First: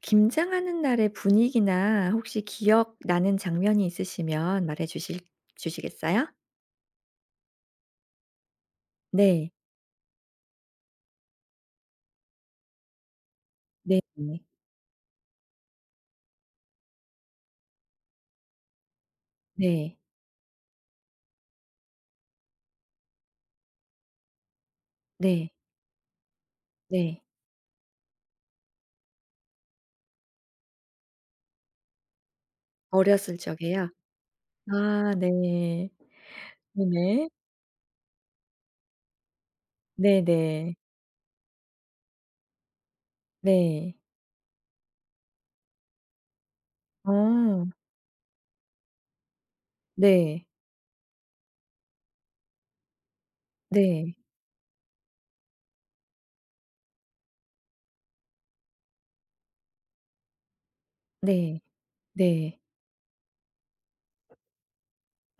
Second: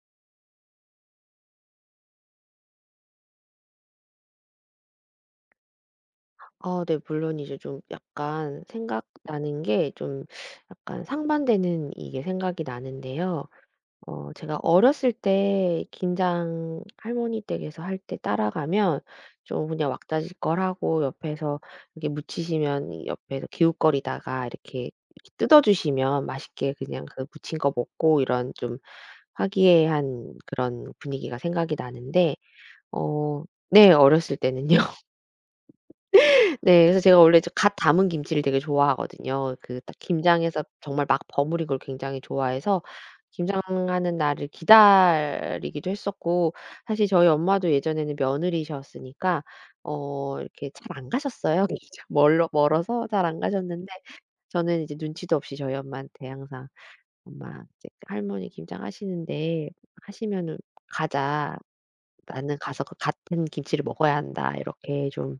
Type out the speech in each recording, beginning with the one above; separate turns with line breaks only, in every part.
김장하는 날의 분위기나 혹시 기억나는 장면이 있으시면 말해 주실 주시겠어요?
어 네. 물론 이제 좀 약간
네.
생각나는 게 좀 약간 상반되는 이게 생각이 나는데요.
네.
어
네.
제가 어렸을 때 김장 할머니 댁에서 할 때 따라가면 좀 그냥
네.
왁자지껄 하고 옆에서 이렇게 묻히시면 옆에서 기웃거리다가 이렇게 이렇게
네.
뜯어 주시면 맛있게 그냥
네.
그 묻힌 거 먹고 이런 좀 화기애애한 그런 분위기가 생각이 나는데
어렸을
어
적에요?
네 어렸을 때는요.
아 네.
네. 그래서 제가
네네.
원래 갓 담은 김치를 되게 좋아하거든요. 그 딱 김장에서
네네.
정말 막 버무린 걸 굉장히 좋아해서
네.
김장하는 날을 기다리기도 했었고 사실 저희
아.
엄마도 예전에는 며느리셨으니까 어
네.
이렇게 잘 안 가셨어요. 이게 참 -멀 멀어서 잘 안 가셨는데
네.
저는 이제 눈치도 없이 저희 엄마한테 항상 "엄마 이제 할머니 김장 하시는데 하시면은 가자.
네.
나는
네.
가서 갓 한 김치를 먹어야 한다." 이렇게 좀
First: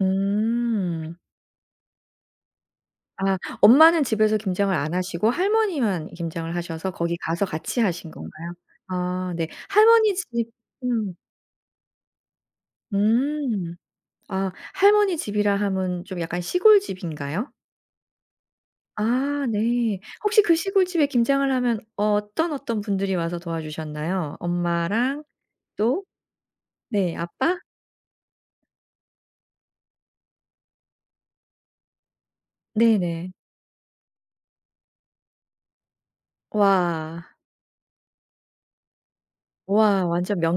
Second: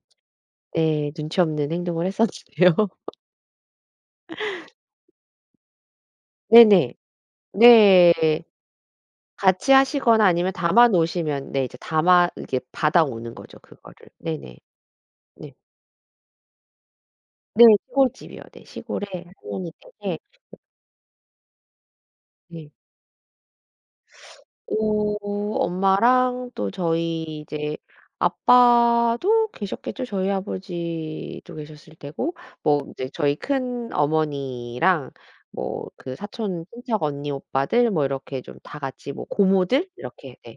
네
음.
눈치없는 행동을 했었는데요.
아. 엄마는 집에서 김장을 안 하시고 할머니만 김장을 하셔서
네네.
거기 가서 같이 하신
네.
건가요? 아 네.
같이
할머니
하시거나
집
아니면 담아
음.
놓으시면 네 이제 담아 이렇게 받아오는 거죠
음.
그거를.
아.
네네.
할머니
네.
집이라 함은 좀 약간 시골집인가요?
네. 시골집이요. 네. 시골에
아.
할머니
네.
댁에
혹시 그 시골집에 김장을 하면 어떤,
네.
어떤 분들이 와서 도와주셨나요?
어.
엄마랑 또?
엄마랑 또
네.
저희
아빠?
이제 아빠도 계셨겠죠. 저희 아버지도 계셨을 테고 뭐 이제
네네.
저희 큰 어머니랑 뭐 그 사촌 친척
와.
언니 오빠들 뭐 이렇게 좀 다 같이 뭐 고모들
우와.
이렇게
완전
네.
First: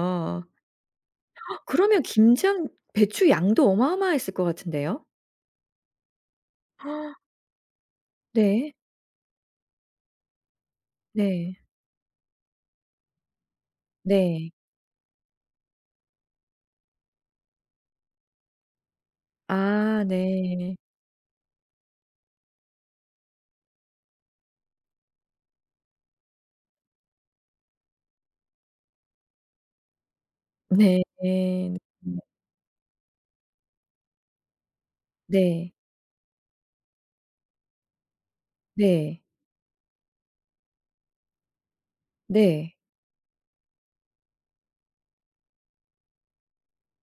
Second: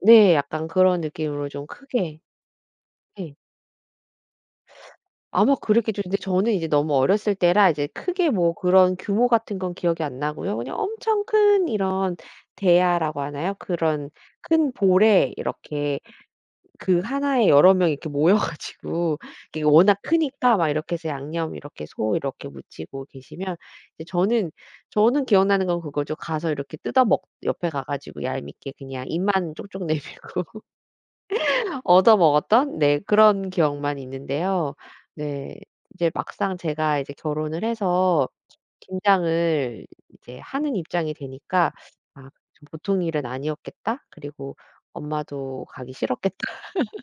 네. 약간 그런 느낌으로 좀
그러면
크게
김장 배추
네.
양도 어마어마했을 것 같은데요?
아마 그랬겠죠. 근데 저는 이제 너무 어렸을 때라 이제 크게 뭐
네.
그런 규모 같은 건 기억이 안 나고요. 그냥 엄청
네.
큰 이런 대야라고 하나요? 그런
네.
큰 볼에 이렇게 그 하나에 여러 명이 이렇게 모여 가지고 이게 워낙
아.
크니까 막
네.
이렇게 해서 양념 이렇게 소 이렇게 무치고 계시면 이제 저는, 저는 기억나는 건 그거죠. 가서 이렇게 뜯어 먹 옆에 가 가지고 얄밉게 그냥 입만 쪽쪽 내밀고
네. 네.
얻어 먹었던 네 그런 기억만 있는데요. 네.
네.
이제 막상 제가 이제 결혼을 해서
네.
김장을 이제 하는 입장이 되니까 '아 좀
네.
보통 일은 아니었겠다.' 그리고 '엄마도 가기 싫었겠다.'